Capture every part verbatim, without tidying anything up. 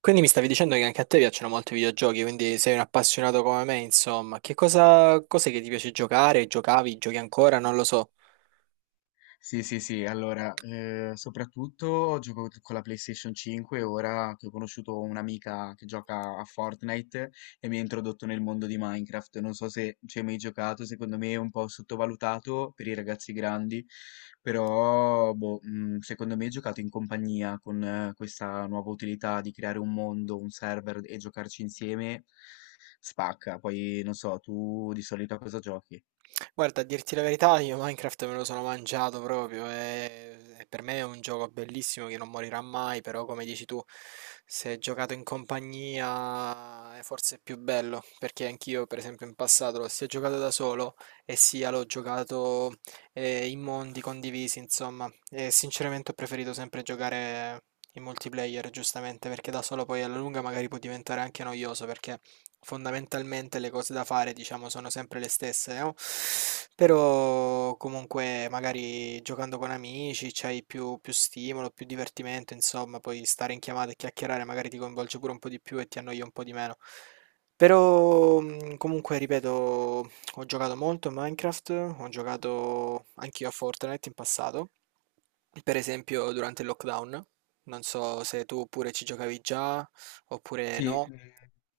Quindi mi stavi dicendo che anche a te piacciono molto i videogiochi, quindi sei un appassionato come me, insomma. Che cosa, cos'è che ti piace giocare? Giocavi? Giochi ancora? Non lo so. Sì, sì, sì, allora, eh, soprattutto gioco con la PlayStation cinque, ora che ho conosciuto un'amica che gioca a Fortnite e mi ha introdotto nel mondo di Minecraft. Non so se ci hai mai giocato, secondo me è un po' sottovalutato per i ragazzi grandi, però boh, mm, secondo me è giocato in compagnia con eh, questa nuova utilità di creare un mondo, un server e giocarci insieme, spacca. Poi non so, tu di solito a cosa giochi? Guarda, a dirti la verità, io Minecraft me lo sono mangiato proprio e, e per me è un gioco bellissimo che non morirà mai, però come dici tu, se giocato in compagnia è forse più bello, perché anch'io per esempio in passato l'ho sia giocato da solo e sia l'ho giocato eh, in mondi condivisi, insomma, e sinceramente ho preferito sempre giocare in multiplayer, giustamente, perché da solo poi alla lunga magari può diventare anche noioso, perché fondamentalmente le cose da fare, diciamo, sono sempre le stesse, no? Però comunque magari giocando con amici c'hai più, più stimolo, più divertimento, insomma, poi stare in chiamata e chiacchierare magari ti coinvolge pure un po' di più e ti annoia un po' di meno. Però mm, comunque, ripeto, ho giocato molto a Minecraft, ho giocato anch'io a Fortnite in passato, per esempio durante il lockdown. Non so se tu pure ci giocavi già oppure Sì, no. mh,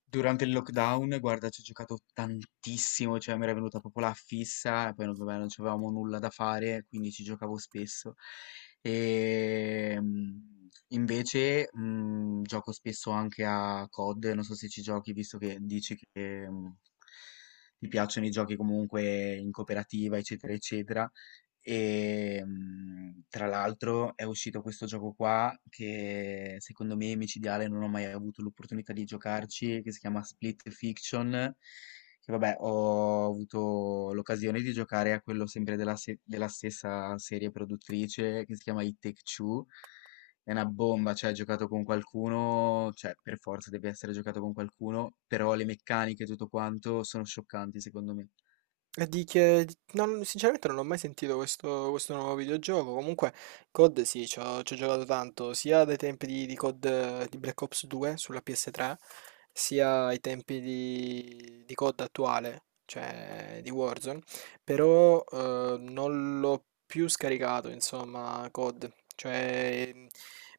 durante il lockdown, guarda, ci ho giocato tantissimo, cioè mi era venuta proprio la fissa, e poi non, vabbè, non avevamo nulla da fare, quindi ci giocavo spesso. E mh, invece mh, gioco spesso anche a COD, non so se ci giochi, visto che dici che mh, ti piacciono i giochi comunque in cooperativa, eccetera, eccetera. E mhmm, tra l'altro è uscito questo gioco qua che secondo me è micidiale, non ho mai avuto l'opportunità di giocarci, che si chiama Split Fiction, che vabbè ho avuto l'occasione di giocare a quello sempre della se della stessa serie produttrice che si chiama It Take Two. È una bomba, cioè giocato con qualcuno, cioè per forza deve essere giocato con qualcuno, però le meccaniche e tutto quanto sono scioccanti secondo me. E di che... di- non- Sinceramente non ho mai sentito questo, questo nuovo videogioco. Comunque, COD sì, ci ho, ci ho giocato tanto, sia dai tempi di, di COD, eh, di Black Ops due sulla P S tre, sia ai tempi di, di COD attuale, cioè di Warzone. Però eh, non l'ho più scaricato, insomma, COD. Cioè, mhmm,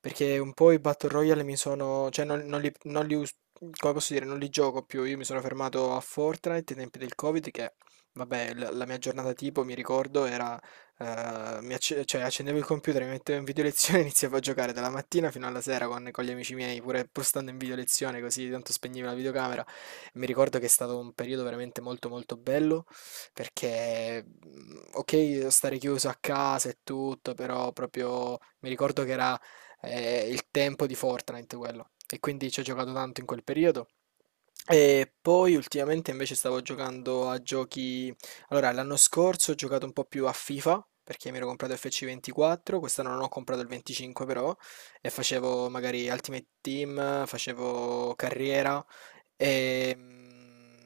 perché un po' i Battle Royale mi sono. Cioè, non, non li, non li us- come posso dire, non li gioco più. Io mi sono fermato a Fortnite ai tempi del Covid. Che Vabbè, la la mia giornata tipo, mi ricordo, era. Eh, mi acce- cioè, accendevo il computer, mi mettevo in video lezione e iniziavo a giocare dalla mattina fino alla sera con, con gli amici miei, pure pur stando in video lezione, così tanto spegnevo la videocamera. Mi ricordo che è stato un periodo veramente molto molto bello, perché, mm, ok, stare chiuso a casa e tutto, però proprio mi ricordo che era eh, il tempo di Fortnite quello. E quindi ci ho giocato tanto in quel periodo. E poi ultimamente invece stavo giocando a giochi. Allora, l'anno scorso ho giocato un po' più a FIFA perché mi ero comprato F C ventiquattro, quest'anno non ho comprato il venticinque però, e facevo magari Ultimate Team, facevo carriera e, mm,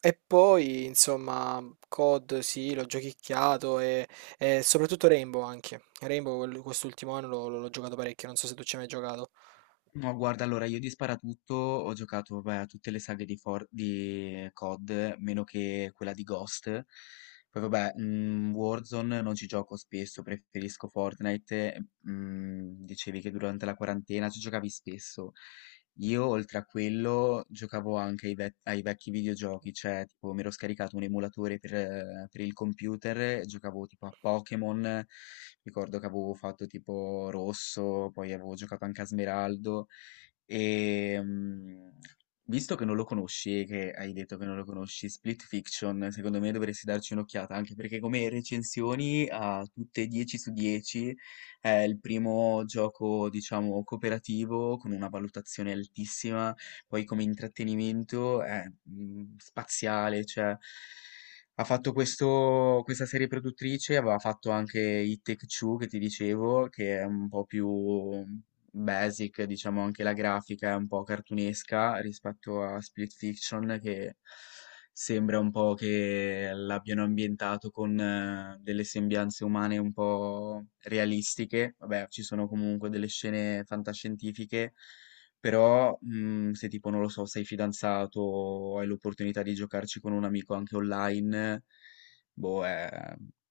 e poi insomma COD sì, l'ho giochicchiato e, e soprattutto Rainbow anche. Rainbow quel- quest'ultimo anno l'ho l'ho- l'ho giocato parecchio, non so se tu ci hai mai giocato. No, guarda, allora io di Sparatutto ho giocato beh, a tutte le saghe di, For- di COD, meno che quella di Ghost. Poi vabbè, mm, Warzone non ci gioco spesso, preferisco Fortnite. Eh, Mm, dicevi che durante la quarantena ci giocavi spesso. Io oltre a quello giocavo anche ai, vec- ai vecchi videogiochi, cioè tipo mi ero scaricato un emulatore per, eh, per il computer e giocavo tipo a Pokémon, ricordo che avevo fatto tipo Rosso, poi avevo giocato anche a Smeraldo, e, mm, visto che non lo conosci, e che hai detto che non lo conosci, Split Fiction, secondo me dovresti darci un'occhiata, anche perché come recensioni a tutte dieci su dieci è il primo gioco, diciamo, cooperativo con una valutazione altissima, poi come intrattenimento è mm, spaziale, cioè ha fatto questo, questa serie produttrice, aveva fatto anche It Take Two che ti dicevo, che è un po' più basic, diciamo anche la grafica è un po' cartunesca rispetto a Split Fiction che sembra un po' che l'abbiano ambientato con eh, delle sembianze umane un po' realistiche. Vabbè, ci sono comunque delle scene fantascientifiche, però mm, se tipo, non lo so, sei fidanzato o hai l'opportunità di giocarci con un amico anche online, boh, è,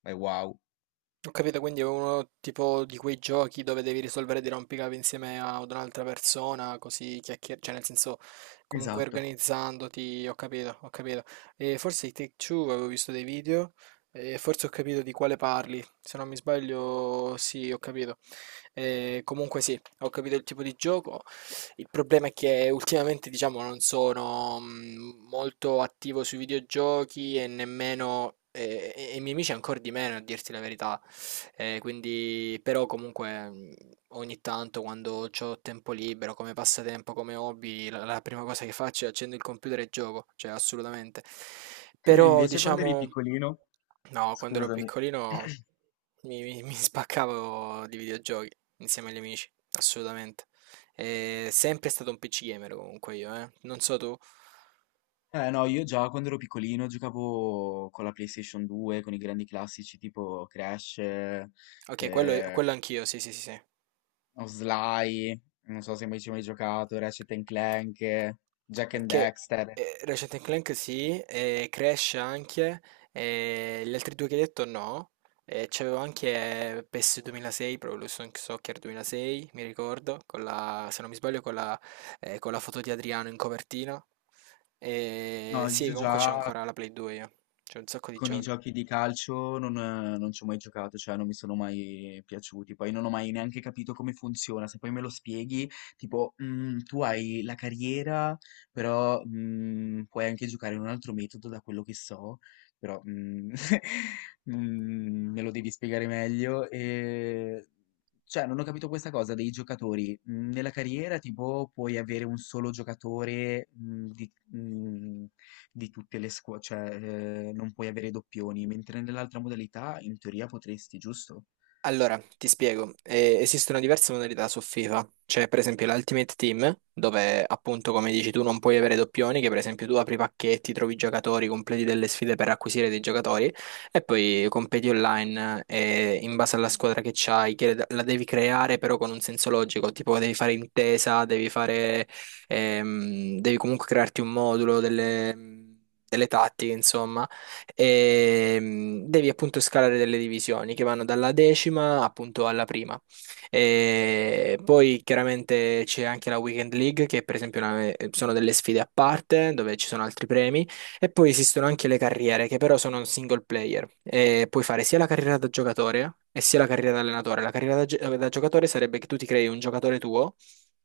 è wow. Ho capito, quindi è uno tipo di quei giochi dove devi risolvere dei rompicapi insieme a- ad un'altra persona, così chiacchierare, cioè nel senso comunque Esatto. organizzandoti, ho capito, ho capito. E forse i Take-Two avevo visto dei video e forse ho capito di quale parli, se non mi sbaglio sì, ho capito. E comunque sì, ho capito il tipo di gioco. Il problema è che ultimamente diciamo non sono mm, molto attivo sui videogiochi e nemmeno. E, e- e i miei amici ancora di meno, a dirti la verità. Eh, quindi, però comunque mh, ogni tanto quando ho tempo libero, come passatempo, come hobby, la, la prima cosa che faccio è accendo il computer e gioco, cioè assolutamente. E Però invece quando eri diciamo, piccolino, no, quando ero scusami. piccolino mi, mi- mi spaccavo di videogiochi insieme agli amici, assolutamente. E sempre stato un P C gamer comunque io, eh. Non so tu. Eh no, io già quando ero piccolino giocavo con la PlayStation due, con i grandi classici tipo Crash, Ok, quello, eh, quello anch'io, sì, sì, sì, sì. o Sly, non so se mai ci hai mai giocato, Ratchet and Clank, eh, Jack Eh, and Che Dexter. eh, Ratchet and Clank, sì, e Crash anche, e gli altri due che hai detto, no. E c'avevo anche eh, PES duemilasei, proprio lo Sonic Soccer duemilasei, mi ricordo, con la- se non mi sbaglio con la, eh, con la foto di Adriano in copertina. E No, sì, io comunque c'è già ancora la Play due io, c'è un sacco di Con i giochi. giochi di calcio non, eh, non ci ho mai giocato, cioè non mi sono mai piaciuti. Poi non ho mai neanche capito come funziona. Se poi me lo spieghi, tipo, "Mm, tu hai la carriera, però mm, puoi anche giocare in un altro metodo, da quello che so, però mm, mm, me lo devi spiegare meglio." E cioè, non ho capito questa cosa dei giocatori. Mm, Nella carriera, tipo, puoi avere un solo giocatore mm, di, mm, di tutte le squadre, cioè, eh, non puoi avere doppioni, mentre nell'altra modalità, in teoria, potresti, giusto? Allora, ti spiego. Eh, esistono diverse modalità su FIFA, c'è per esempio l'Ultimate Team, dove appunto come dici tu non puoi avere doppioni, che per esempio tu apri pacchetti, trovi giocatori, completi delle sfide per acquisire dei giocatori e poi competi online eh, in base alla squadra che c'hai, che la devi creare però con un senso logico, tipo devi fare intesa, devi fare, ehm, devi comunque crearti un modulo delle delle tattiche, insomma, e mh, devi appunto scalare delle divisioni che vanno dalla decima appunto alla prima. E poi chiaramente c'è anche la Weekend League, che per esempio è una- eh, sono delle sfide a parte dove ci sono altri premi. E poi esistono anche le carriere, che però sono un single player. E puoi fare sia la carriera da giocatore e sia la carriera da allenatore. La carriera da, gi- da giocatore sarebbe che tu ti crei un giocatore tuo,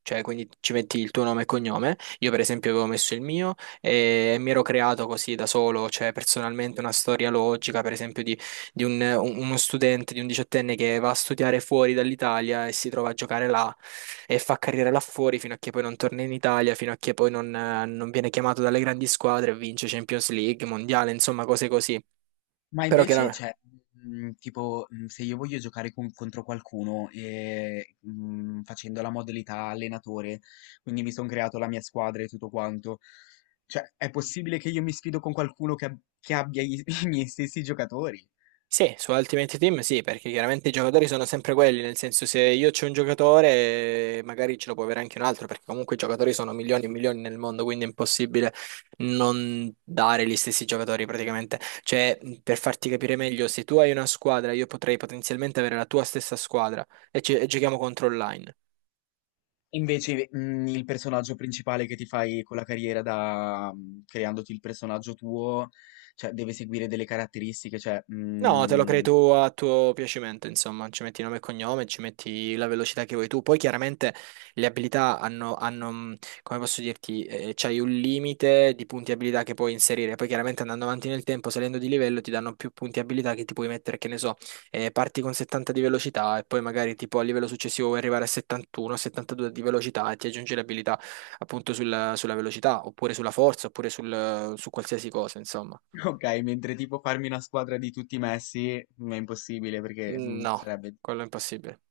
cioè quindi ci metti il tuo nome e cognome. Io, per esempio, avevo messo il mio e mi ero creato così da solo, cioè personalmente una storia logica, per esempio, di, di un- uno studente, di un diciottenne che va a studiare fuori dall'Italia e si trova a giocare là e fa carriera là fuori fino a che poi non torna in Italia, fino a che poi non, eh, non viene chiamato dalle grandi squadre e vince Champions League, Mondiale, insomma, cose così. Ma Però invece, chiaramente. cioè, mm, tipo, mm, se io voglio giocare con- contro qualcuno e, mm, facendo la modalità allenatore, quindi mi sono creato la mia squadra e tutto quanto, cioè, è possibile che io mi sfido con qualcuno che, ab- che abbia i i miei stessi giocatori? Sì, su Ultimate Team sì, perché chiaramente i giocatori sono sempre quelli, nel senso se io c'ho un giocatore magari ce lo può avere anche un altro, perché comunque i giocatori sono milioni e milioni nel mondo, quindi è impossibile non dare gli stessi giocatori praticamente. Cioè, per farti capire meglio, se tu hai una squadra, io potrei potenzialmente avere la tua stessa squadra e, ci- e giochiamo contro online. Invece, mhmm, il personaggio principale che ti fai con la carriera da mhmm, creandoti il personaggio tuo, cioè deve seguire delle caratteristiche, cioè, No, te lo crei mhmm, tu a tuo piacimento, insomma, ci metti nome e cognome, ci metti la velocità che vuoi tu. Poi chiaramente le abilità hanno, hanno, mh, come posso dirti, eh, c'hai un limite di punti abilità che puoi inserire. Poi chiaramente andando avanti nel tempo, salendo di livello, ti danno più punti abilità che ti puoi mettere, che ne so, eh, parti con settanta di velocità e poi magari tipo a livello successivo vuoi arrivare a settantuno, settantadue di velocità e ti aggiungi le abilità appunto sulla, sulla velocità, oppure sulla forza, oppure sul- su qualsiasi cosa, insomma. okay, mentre tipo farmi una squadra di tutti Messi, mhmm, è impossibile perché, Mm, mhmm, No, sarebbe quello è impossibile.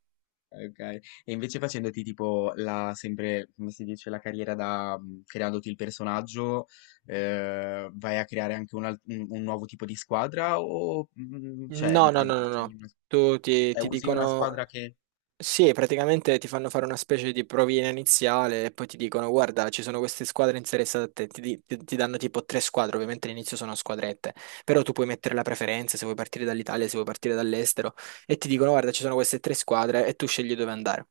eh, okay. E invece facendoti tipo la sempre, come si dice, la carriera da mhmm, creandoti il personaggio, ehm, vai a creare anche un al un un nuovo tipo di squadra o, mhmm, cioè, No, no, no, ehm, no, no. scegli una s Tu ti, cioè ti usi una dicono, squadra che sì, praticamente ti fanno fare una specie di provina iniziale e poi ti dicono, guarda, ci sono queste squadre interessate a te, ti, di- ti- ti danno tipo tre squadre, ovviamente all'inizio sono squadrette, però tu puoi mettere la preferenza se vuoi partire dall'Italia, se vuoi partire dall'estero, e ti dicono, guarda, ci sono queste tre squadre e tu scegli dove andare.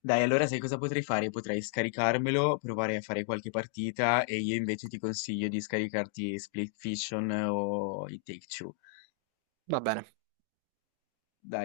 dai, allora sai cosa potrei fare? Potrei scaricarmelo, provare a fare qualche partita e io invece ti consiglio di scaricarti Split Fiction eh, o i Take Two. Va bene. Dai.